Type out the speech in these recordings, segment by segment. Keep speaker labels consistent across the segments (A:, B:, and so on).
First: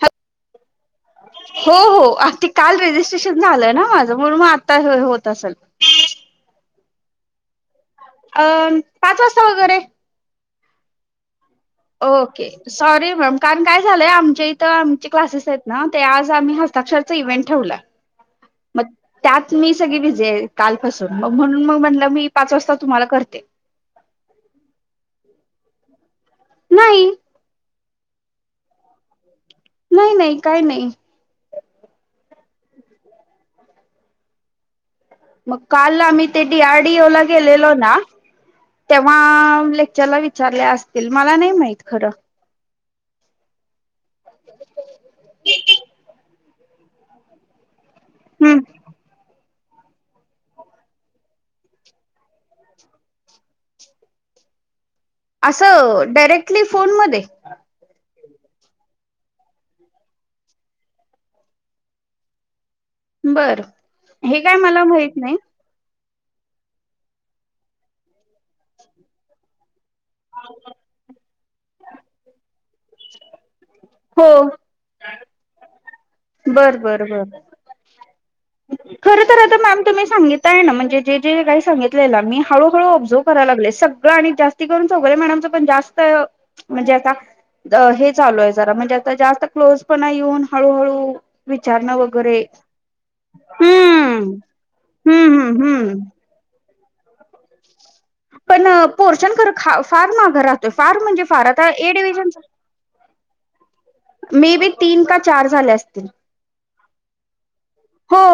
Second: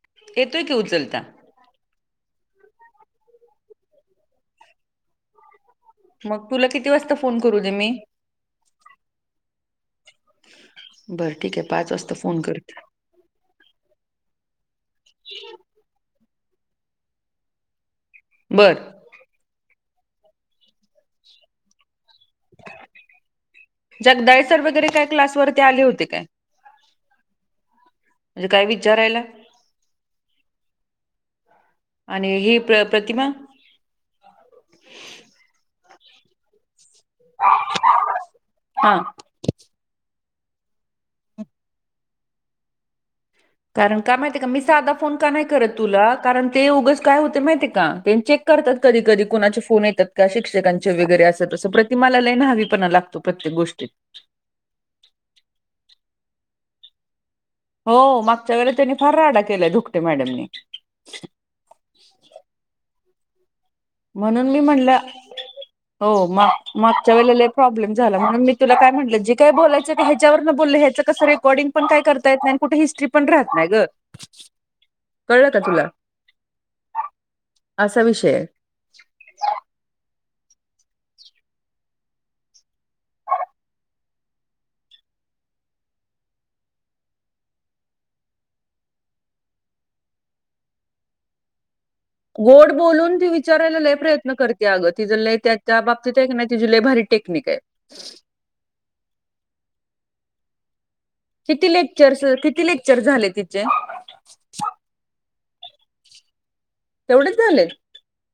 A: ह.
B: येतूय घेऊ चलता.
A: हो हो अगदी काल रेजिस्ट्रेशन झालंय ना माझं म्हणून मग आता होत असेल.
B: मग तुला किती वाजता फोन करू दे मी
A: अ पाच वाजता वगैरे
B: बरं ठीक आहे पाच वाजता फोन
A: ओके
B: करते.
A: [unintelligible] कारण काय झालंय आमच्या इथं आमचे क्लासेस आहेत ना ते आज आम्ही हस्ताक्षरच इव्हेंट ठेवला.
B: बर
A: [unintelligible] त्यात मी सगळी विजी आहे कालपासून मग म्हणून मग म्हटलं मी पाच वाजता तुम्हाला करते.
B: जगदाय सर वगैरे काय क्लासवररती आले होते काय?
A: नाही.
B: म्हणजे काय विचारायला
A: नाही नाही काय नाही.
B: आणि ही प्र प्रतिमा
A: मग काल आम्ही ते डी आरडीओ ला गेलेलो ना
B: हा
A: तेव्हा लेक्चरला विच चाले असतील मला नाही माहित खरं.
B: कारण का माहितीय का मी साधा फोन का नाही करत तुला कारण ते उगस काय होते माहितीय का? चेक
A: हम्म
B: करतात. कधी कधी कोणाचे फोन येतात का शिक्षकांचे वगैरे असत असं प्रतिमाला लईन हवीपणा लागतो प्रत्येक गोष्टीत
A: असं डायरेक्टली फोन मध्ये
B: हो मागच्या वेळे त्यांनी फार राडा केलाय धुकटे मॅडमनी
A: बर हे
B: म्हणून
A: काय
B: मी
A: मला
B: म्हणलं
A: माहित नाही.
B: हो मग मागच्या वेळेला प्रॉब्लेम झाला म्हणून मी तुला काय म्हटलं जी काही बोलायचं. ह्याच्यावरं बोललं हचं कसं रेकॉर्डिंगणय करता य नाही आणि कुठे हिस्ट्री पण राहत नाही ग.
A: हो.
B: कळलं का तुला?
A: बरं बरं बर.
B: असा विषय
A: खर खर आता मॅम तुम्ही सांगित. य ना म्हणजे जे जे काही सांगितलेला मी हळूहळू ऑबझर्व कराय लागले सगळं आणि जास्त करून [unintelligible] मॅडमच पण जास्त म्हणजे आता हे चालू आहे जरा म्हणजे आता जास्त क्लोज पण येऊन हळूहळू विचारणंर.
B: गोड बोलून ती विचारायला ल प्रयत्न करते अगं ती जर ल
A: हम्म हम्म
B: त्याच्या
A: हम्म
B: बाबतीत एक तिची भारी टेक्निक हाय.
A: पण पोर्शन कर फार माघार राहतोय फार म्हणजे फार आता
B: किती
A: ए
B: लेक्चरस
A: डिव्हिजन
B: किती लेक्चर झाले तिचे
A: मे बी तीन का चार झाले असतील.
B: तेवढेच झालय.
A: हो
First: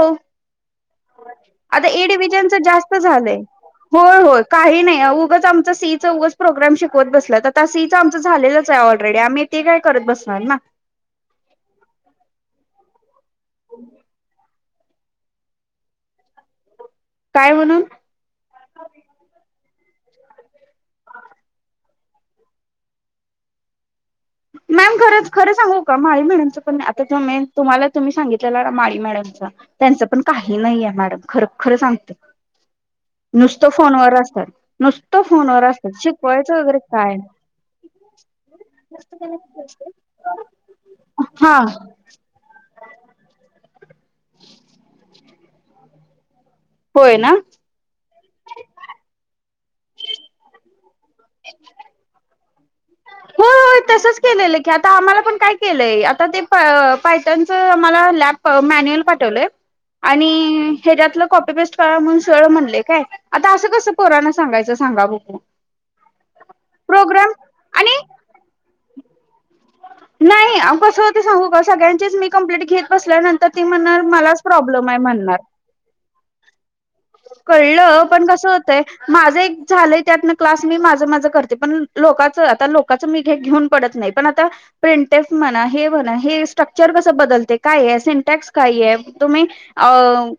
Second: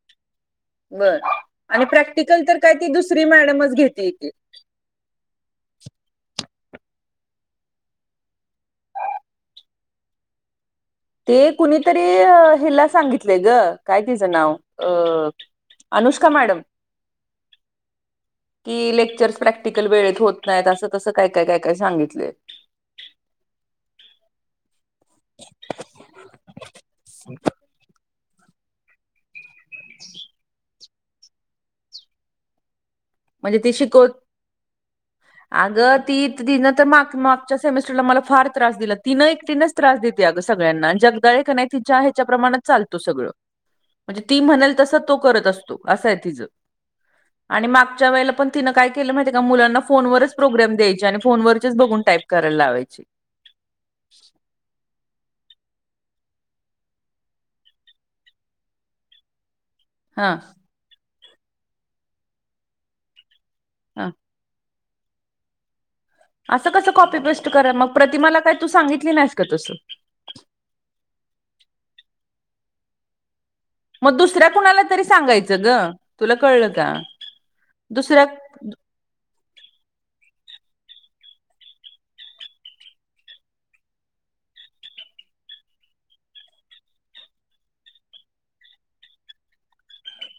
B: बर आणि
A: आता ए
B: प्रॅक्टिकल
A: डिव्हिजनच
B: तर काय त
A: जास्त
B: दुसरी
A: झालंय.
B: मॅडमच घेतीय
A: होय
B: ती
A: होय काही नाही उगच आमचं सीचं उगच प्रोग्राम शिकवत बसल्यात सीचं आमचं झालेलंच आहे ऑलरेडी आम्ही ते काय करत बसणार ना.
B: ते कुणीतरी हेला सांगितलेय ग काय तिचं नाव अ. अनुष्का मॅडम
A: काय म्हणून
B: की लेक्चर्स प्रॅक्टिकल वेळेत होत नाहीत असं तसं काय काय काय काय सांगितले.
A: मॅम खरं खरं सांगू का मा म्हणयचं पण आता तुम्हाला तुम्ही सांगितलं. आपल्याला माळी मॅडमच त्यांच पण काही नाही आहे मॅडम खर खर सांगत.
B: म्हणजे
A: नुसतं
B: ती शिकवत
A: फोनवर असतात नुसतं फोनवर असतात शिकवायचं वगैरे काय
B: पुढच्या सेमिस्टर ला मला फार त्रास दिला तिन एकटीनेच त्रास देते. अ सगळ्यांना जगदाळे क
A: हा
B: नाय तिच्या ह्याच्या प्रमाणात चालतो सगळं म्हणजे ती म्हणल तसं तो करत असतो. असं आहे तिचं
A: होय ना
B: आणि मागच्या वेळेला पण तिनं काय केलं. माहितीय का मुलांना फोनवरच प्रोग्राम द्यायचे ज्याने फोन वरचे बघून टाईप करायला लावायची.
A: होय तसंच केलेलं की आता आम्हाला पण काय केलंय. आता ते प मॅन्युअल पाठवलंय
B: हा
A: आणि आता असं कसं.
B: हा
A: पोराना सांगायचं सांगा बघू
B: असं कसं कॉपी
A: प्रोग्राम
B: पेस्ट कराय मग
A: आणि
B: प्रतिमाला काय तू सांगितली नाहीस का तसं
A: नाही आ कसं हो ते सांगू का सगळ्यांचीच मी कंप्लेंट घेत. बसल्यानंतर ती म्हणणार
B: मग
A: मलाच
B: दुसऱ्या कुणाला
A: प्रॉब्लेम आहे
B: तरी
A: म्हणणार
B: सांगायचं ग तुला कळलं. का
A: कळलं
B: दुसऱ्या
A: पण कसं होत. ते माझं एक झालय त्यातनं क्लास मी माझ माझ करते. पण लोकांचं आता लोकांचं तसं मी हे घेऊन पडत नाही. पण आ प्रिंटेफ म्हणा हे म्हणा हे स्ट्रक्चर कसं बदलते काय आहे सिंटॅक्स काय आहे. तुम्ही अ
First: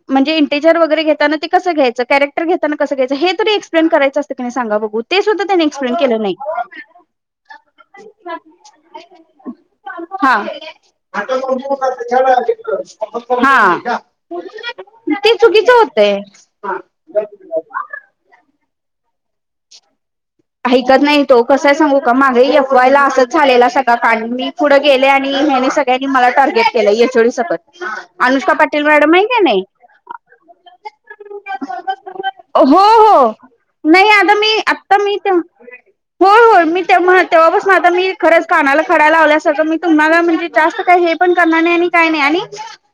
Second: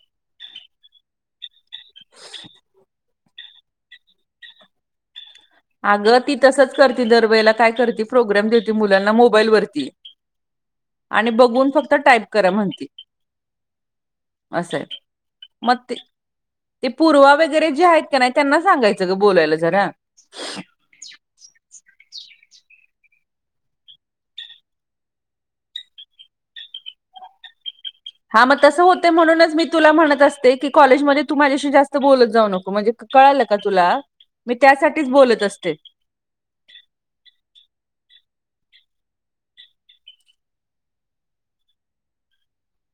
A: म्हणजे इंटेजर वगैरे घेताना ते कस घ्यायच कॅरेटर घेताना. कस घ्यायचं हे तरी एक्सप्लेन करायचं. सांगा बघू ते सुद्धा त्याने एक्सप्लेन
B: अगं
A: केलं
B: ती
A: नाही
B: तसंच करते दरवेळेला काय करते प्रोग्रॅम देते मुलांना मोबाईल वरती.
A: हा
B: आणि बघून फक्त टाईप करा म्हणते
A: हा
B: असं आहे
A: ते चुकीचं
B: मग ते
A: होते.
B: ते पूर्वा वगैरे, जे आहेत का नाही. त्यांना सांगायचं ग बोलायला जरा
A: ऐकत नाही तो कसाय सांगू मागे एफवाय ला असंच. झालेला सगळा पण मी पुढे गेले आणि ह्याने सगळ्यांनी मला टार्गेट [unintelligible]
B: [unintelligible] हा
A: अनुष्का
B: मग
A: पाटील
B: तसं होते.
A: मॅडम आहे का
B: म्हणूनच
A: नाही
B: मी तुला म्हणत असते, की कॉलेजमध्ये तु माझ्याशी जास्त बोलत जाऊ नको
A: हो
B: म्हणजे
A: हो
B: कळायला तुला
A: नाही आता
B: मी
A: आता
B: त्यासाठीच
A: मी ते
B: बोलत असते.
A: होय होय मी तेव्हा तेव्हापासून आता मी खरंच कानाला खडा लावल्यासारखं मी तुम्हाला म्हणजे जास्त काय हे, पण करणार नाही आणि काय नाही. आणि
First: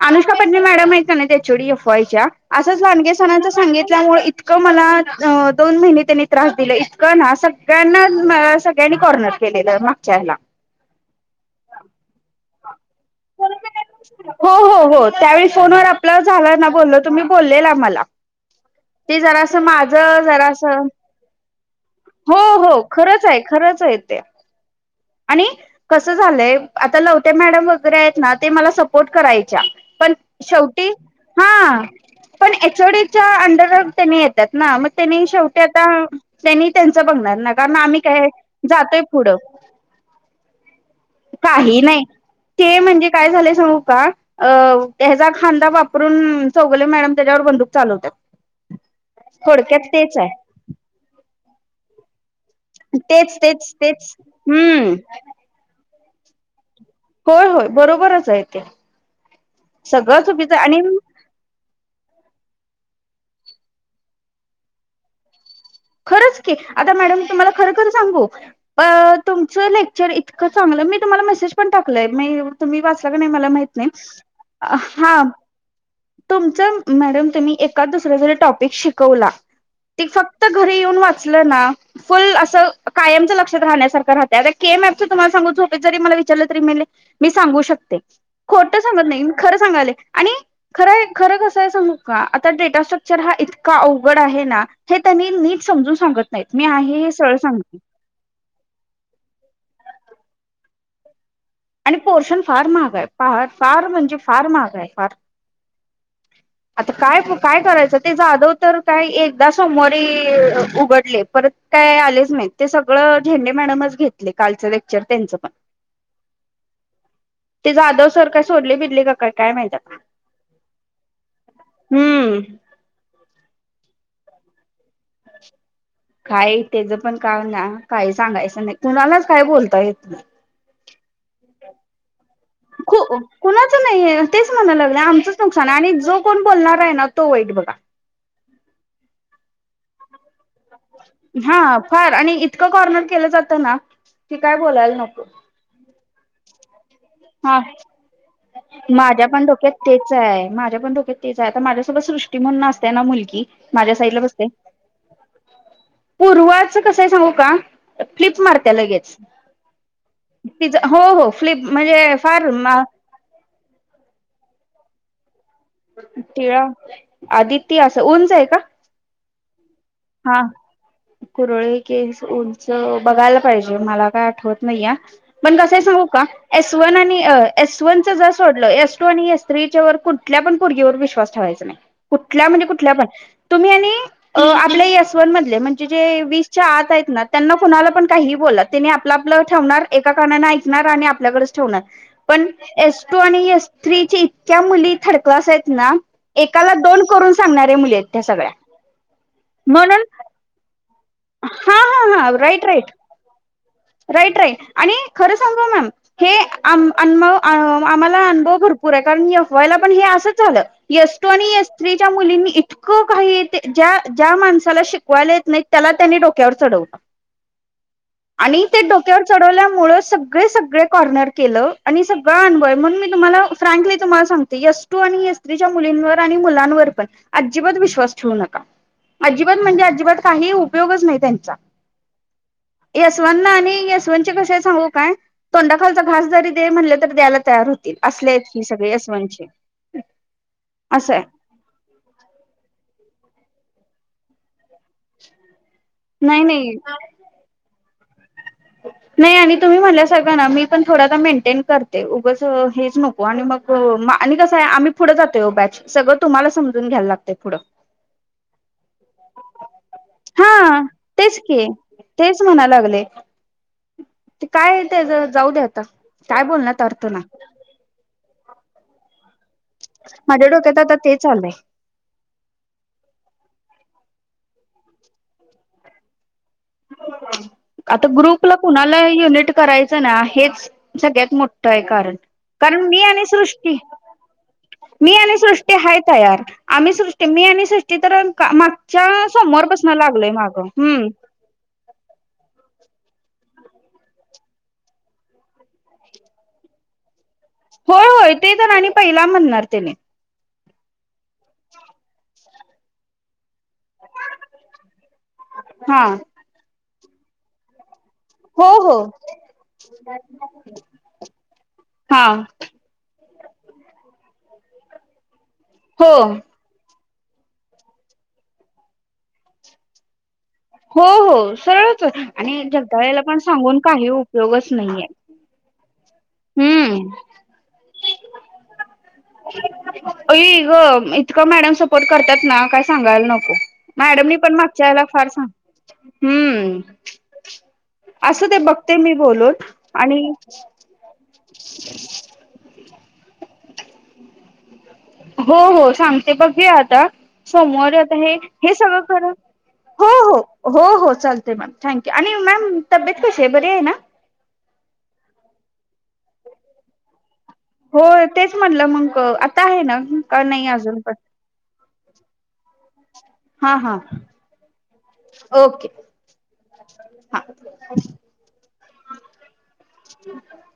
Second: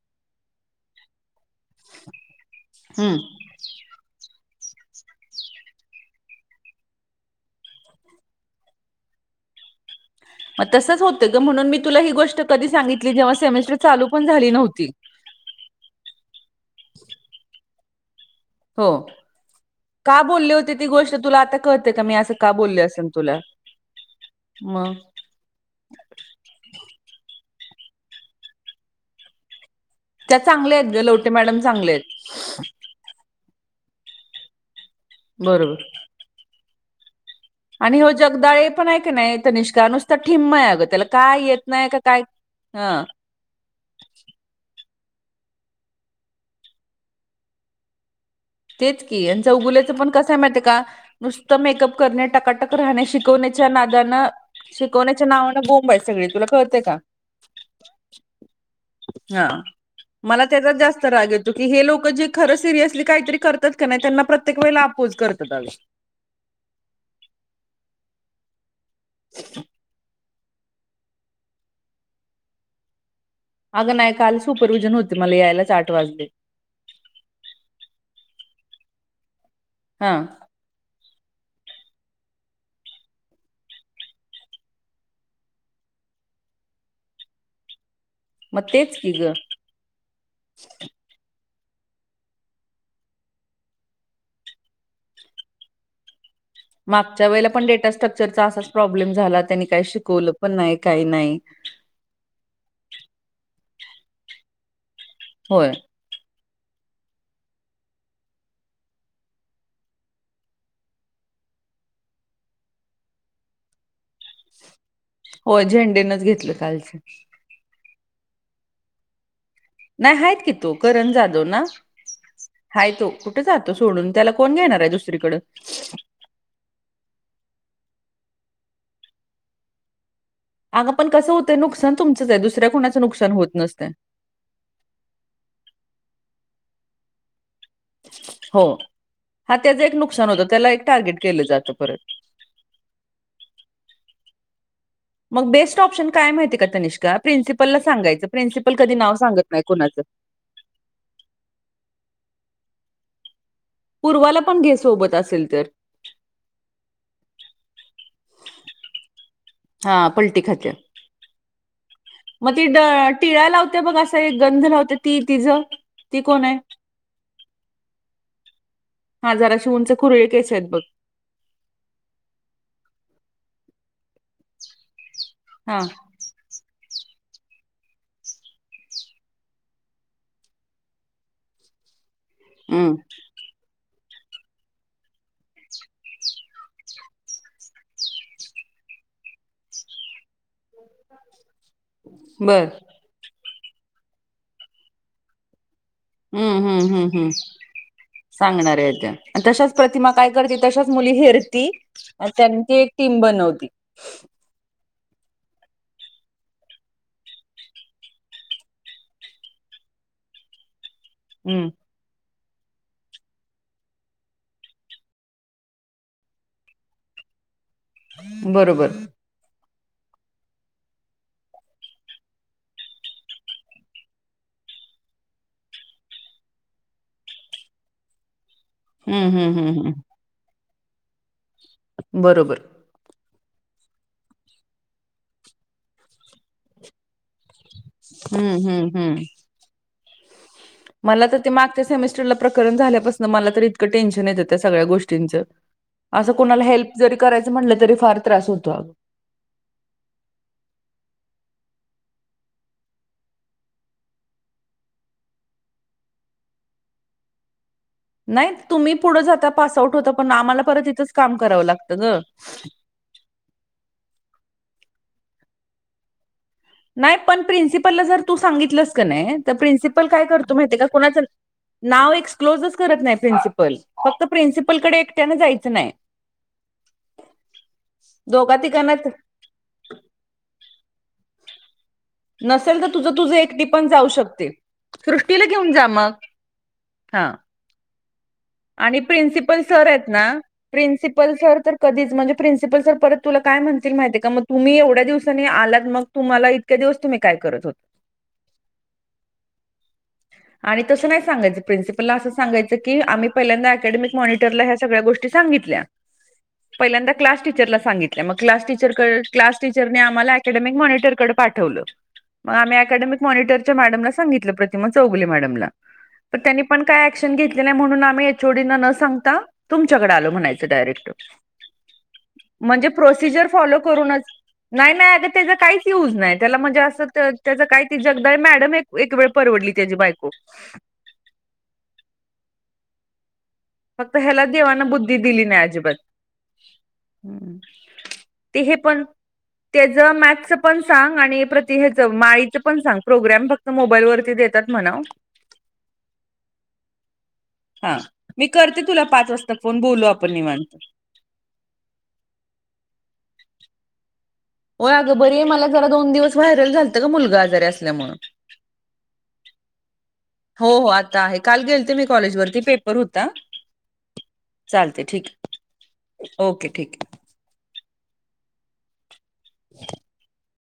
A: अनुष्का पडणे मॅडम आहेत काय नाही एचओडी एफवाय च्या असंच
B: हम्म
A: क ना सगळ्यांना सगळ्यांनी कॉर्नर केलेलं. मागच्या ह्याला
B: मग तसंच होतं ग म्हणून, मी तुला ही गोष्ट कधी सांगितली जेव्हा सेमेस्टर चालू पण
A: हो
B: झाली
A: हो
B: नव्हती.
A: हो त्यावेळी फोन वर आपलं झालं. ना बोललो तुम्ही बोललेला मला
B: हो
A: ते जरा अस माझ
B: का
A: जरा
B: बोलले
A: अस
B: होते ती गोष्ट तुला आता कळते का मी असं
A: हो हो खरंच आहे. खरंच य तेे
B: म
A: आणि कस झालंय. आता लवते मॅडम वगैरे आहेत. ना ते मला सपोर्ट करायच्या पण
B: त्या चांगल्या
A: शेवटी
B: आहेत ग लवटे मॅडम
A: हा
B: चांगले
A: पण
B: आहेत
A: एचओडीच्या अंडरवर त्यांनी येतात. ना मग त्यांनी शेवटी
B: बरोबर
A: आता त्यांनी त्यांच बघणार ना कारण
B: आणि
A: आम्ही
B: हो
A: काय
B: जगदाळे पण आहे.
A: जातोय
B: का
A: पुढं
B: नाय तनिष्का नुसत ठिम्म आहे अगं त्याला काय येत नाही. का काय
A: ते
B: हा
A: म्हणजे काय झालंय सांगू का अ त्याचा खांदा वापरून चौगले मॅडम त्याच्यावर बंदूक चालवतात.
B: तेच की चौगुले
A: थोडक्यात
B: पण
A: तेच
B: कसय आहे. माहितीय का नुसतं मेकअप करणे. टकाटक राहणे
A: तेच
B: शिकवण्याच्या
A: तेच तेच
B: नादाानं
A: हम्म
B: शिकवण्याच्या नावानं बोंब आहे सगळे तुला कळतेय का
A: होय होय बरोबरच आहे ते
B: हा मला
A: सगळंचभीच
B: त्याचाच
A: आणि,
B: जास्त राग येतो की हे लोक जे खरं सिरियसली काहीतरी करतात का नाही त्यांना प्रत्येक वेळेला अपोज करतात. अगं
A: खरच, की आता मॅडम तुम्हाला खरखर सांगू तुमचं लेक्चर इत क चांगलं मी तुम्हाला मेसेज पण टाकलंय म तुम्ही वाचला का नाही मला माही
B: अगं नाही काल सुपर्विजन होती मला यायलाच आठ वाजले.
A: [unintelligible] मॅडम तुम्ही एखाद दुसर जरी टपिक शिकवला ती
B: हा
A: फक्त क्त घरी येऊन वाचलं ना फुल असं कायमचं लक्षात राहण्यासारख राहते आता के मॅपचं तुम्हाला सांगून झोपेत जरी मला विचारलं तरी मला मी सांगू शकते.
B: मग
A: खोटं
B: तेच
A: सांगत
B: की
A: नाही
B: ग
A: मी खरं सांगायले आणि खरय खरं कसं आहे सांगू का आता डेटास्ट्रक्चर हा इतका अवघड आहे ना, हे तुम्ही नीट समजून सांगत नाहीत मी आहे हे
B: मागच्या
A: सरळ
B: वेळेला पण
A: सांगते
B: डेटास्ट्रक्चरचा असाच प्रॉब्लेम झाला, त्यांनी काही शिकवलं पण नाही काही नाही
A: आणि पोर्शन फार महाग आहे फार म्हणजे फार महाग आहे, फार
B: होय
A: आता काय काय करायचं, ते जाधव तर काय एकदा सोमवारी उघडले परत काय आलेच नाहीत. ते सगळं झेंडे मॅडमच घेतले कालच लेक
B: हो झेंडेनच घेतलं कालचं.
A: ते जाधव सर काय सोडले बिडले का काय काय माहित्या
B: नाय आहेत की त्या करण जाधव ना?
A: हम्म
B: हाय तो कुठे जातो सोडून त्याला कोण घेणार आहे दुसरीकड.
A: काय त्याचं पण काम ना काही सांगायचं नाही कुणालाच काय बोलता येत नाही.
B: अग पण कसं होतय नुकसान तुमचंच आहे दु
A: ख कुणाच नाहीय तेच म्हणायला लागलं आमचच नुकसान आहे आणि जो कोण बोलणार आहे ना तो वाईट बघा.
B: हो हा त्याचं एक नुकसान होत त्याला एक टार्गेट केलं जातं
A: हा
B: परत.
A: फार आणि इतकं कॉर्नर केलं जातं ना कि काय बोलायला नको.
B: मग बेस्ट ऑप्शन काय माहिती का तनिष्का
A: हा
B: प्रिन्सिपलला सांगायचं. प्रिन्सिपल कधी नाव
A: माझ्या पण
B: सांगत नाही
A: डोक्यात
B: कोणाचं
A: तेच आहे, माझ्या पण डोक्यात तेच आहे आता माझ्यासोबत सृष्टी म्हणून असते ना मुलगी माझ्या साईडला
B: पूर्वाला पण घे सोबत अस
A: पूर्वाच कसंय सांगू का फ्लिप मारते लगेच.
B: हा पलटी खात्या
A: पि हो हो फ्लिप म्हणजे फार म
B: टीळा लावत्या बघ असं एक गंध लावते ती तिचं? ती कोण आहे
A: टिळा आदिती असं उंच आहे का?
B: हा जाराशी उंच, कुरळे
A: हा
B: केस आहेत बघ.
A: कुरळे केस, उंच बघायला पाहिजे मला काय आठवत नाहीये पण
B: हा
A: कसय सांगू का एस वन आणि एस वन च जर सोडलं एस टू आणि एस थ्री च्यावर कुठल्या पण पोरगीवर विश्वास ठेवायचा चा नाय, कुठल्या म्हणजे कुठल्या
B: हम्म
A: पण तुम्ही आणि अह आपले एस वन मधले म्हणजे जे वीसच्या आत आहेत ना त्यांना कुणाला पण काहीही बोला त्यांनी आपलं आपलं ठेवणार एका कानाने ऐकणार आणि आपल्याकडच ठेवनार पण
B: बर
A: एस टू आणि एस थ्रीची इतक्या मुली थर्ड क्लास आहेत ना
B: हम्म
A: एकाला दोन करून सांगणाऱ्या मुली आहेत त्या सगळ्या
B: [unintelligible] तशच
A: म्हणून
B: प्रतिमा काय करते तशाच मुली हेरती
A: हा हा
B: आणि
A: हा राईट
B: त्यांची
A: राईट
B: एक टीम बनवती.
A: Right right. आणि खरं सांगू मॅम हे आम आम आम्हाला अनुभव भरपूर आहे कारण की एफ वाय ला पण हे असंच झालं. एस टू
B: हम्म.
A: एस थ्री च्या मुलीनी इ इतकं काही ते ज्या ज्या माणसाला शिकवायला येत नाही त्याला त्यानी डोक्यावर चढवलं आणि ते
B: बरोबर
A: डोक्यावर चढवल्यामुळे सगळे सगळे कॉर्नर केलं आणि सगळं अनभव म्हणून मी तुम्हाला फ्रँकली तुम्हाला सांग ते एस टु आणि एस थ्री च्या मुलींवर आणि मुलांवर पण अजिबात विश्वास ठेवू नका.
B: हम्म हम्म
A: अजिबात
B: हम्म
A: म्हणजे
B: हम्म
A: अजिबात काही उपयोगच नाही त्यांचा.
B: बरोबर.
A: एस वन आणि एस वन चे कशे येत सांगू काय तोंडाखालचा घास जरी दे म्हणले तरी द्यायला तयार होत तील असले
B: हम्म
A: की सगळे
B: हम्म
A: एस
B: हम्म
A: वन चे.
B: मला तर ते मागच्या सेमेस्टरला प्रकरण झाल्यापासन मला तर इतकं टेन्शन येतं त्या सगळ्या गोष्टींचं असं
A: नाही
B: कोणाला
A: नाही
B: हेल्प जरी करायचं म्हटलं तरी फार त्रास होतो अग.
A: आणि तुम्ही म्हणल्या सगळं ना मी पण थोडा आता मेंटेन करते उगाच हेच नक को आणि मग आणि कसं आहे आम्ही पुढं जातोय ओ बॅच सगळं तुम्हाला समजून घ्यायला लागतय पुढं.
B: नाही तुम्ही पुढं जात पास आउट होता पण आम्हाला
A: हा
B: परत इथंच काम करावं लागतं ग.
A: ओले. ते काय ते जाऊ दे आता काय बोलणात.
B: नाही पण प्रिन्सिपला जर तू सांगितलंस का नाही तर प्रिन्सिपल काय
A: माझ्या
B: करतो माहिती
A: डोक्यात
B: का
A: आता
B: कुणाच
A: तेच आलंय.
B: नाव एक्सक्लोजच करत नाही प्रिन्सिपल फक्त प्रिन्सिपलकडे एकट्यान जायचं नाही.
A: आता ग्रुपला
B: दोघा तिघांना
A: कुणाला युनिट करायचं ना हेच सगळ्यात मोठं आहे कारण.
B: नसेल
A: कारण
B: तर
A: मी
B: तुझं
A: आणि
B: तुझं एकटी
A: सृष्टी
B: पण जाऊ शकते.
A: मी आणि
B: सृष्टीला घेऊन
A: सृष्टी
B: जा
A: हाय
B: मग
A: तयार आम्ही सृष्टी
B: हा
A: मी आणि सृ ते तर
B: आणि
A: मागच्या समोर
B: प्रिन्सिपल
A: सोमवार
B: सर
A: पासन
B: आहेत ना
A: लागलोय मागं हम्म.
B: [unintelligible] तर. कधीच म्हणजे प्रिन्सिपल सर परत तुला काय म्हणतील माहित ये का मग तुम्ही एवढ्या दिवसानी आलात मग तुम्हाला इतक्या दिवस तुम्ही काय करत होत
A: होय ते तर आणि पहिला म्हणणार त्याने.
B: आणि तसं नाही सांगायचं प्रिन्सिपलला असं सांगायचं की आम्ही पहिल्यांदा अकॅडमीक मॉनिटरला ह्या सगळ्या गोष्टी सांगितल्या
A: हा
B: पहिल्यांदा क्लास टीचरला सांगित तल्या मग क्लास
A: हो
B: टीचर
A: हो
B: क्लास टीचरने आम्हाला अकॅडमीक मॉनिटरकडे पाठवलं.
A: हा
B: मग आम्ही अकॅडमीक मॉनिटरच्या मॅडमला सांगितलं प्रतिमा चौगुले मॅडमला.
A: हो.
B: पण त्यांनी पण काय ऍक्शन घेतले म्हणून आम्ही एच ओ डी ना न सांगता तुमच्याकडे आलो म्हणाय च
A: हो
B: डायरेक्ट
A: हो सरळच आणि
B: म्हणजे
A: जगदाळेला पण
B: प्रोसिजर फॉलो
A: सांगून काही
B: करूनच
A: उपयोगच
B: नाही
A: नाहीये
B: नाही अगं त्याचं काहीच युज नाहीत. त्याला म्हणजे असं त
A: हम्म
B: त्याच काय ती जगदाळे मॅडम एक एक वेळ परवडली त्याची बायको.
A: तिकड मॅडम सपोर्ट करतात ना काय सांगायला नको.
B: फक्त
A: मॅडम
B: ह्याला
A: पण मागच्या
B: देवानं
A: वेळेला
B: बुद्धी
A: फार
B: दिली
A: सांग
B: नाही अजिबात.
A: हम्म.
B: हम्म.
A: असू दे
B: ते हे
A: बघते
B: पण
A: मी बोलून
B: त्याच
A: आणि
B: मॅथच पण सांग आणि प्रति हेच माळीचं पण सांग प्रोग्राम फक्त मोबाईल वरती देतात म्हणाव.
A: हो हो सांगते बघू आता सोमवार
B: हा
A: आता हे
B: मी
A: हे
B: करते
A: सगळं
B: तुला
A: कर
B: पाच वाजता फोन बोलू आपण
A: हो हो
B: निवांत.
A: हो. हो चालते मॅम थँक्यू आणि मॅम तब्येत कशी आहे बरी आहे ना.
B: हो अगं बरी मला जरा दोन दिवस व्हायरल झालंत ग मुलगा आजारी असल्या
A: हो तेच म्हणलं मग आता आहे ना का नाही
B: हो हो
A: अजून पण.
B: आता आहे काल गेलती मी कॉलेज वरती पेपर होता.
A: हां हां
B: चालते ठीक आहे ओके ठीक आहे.
A: हा. [unintelligible]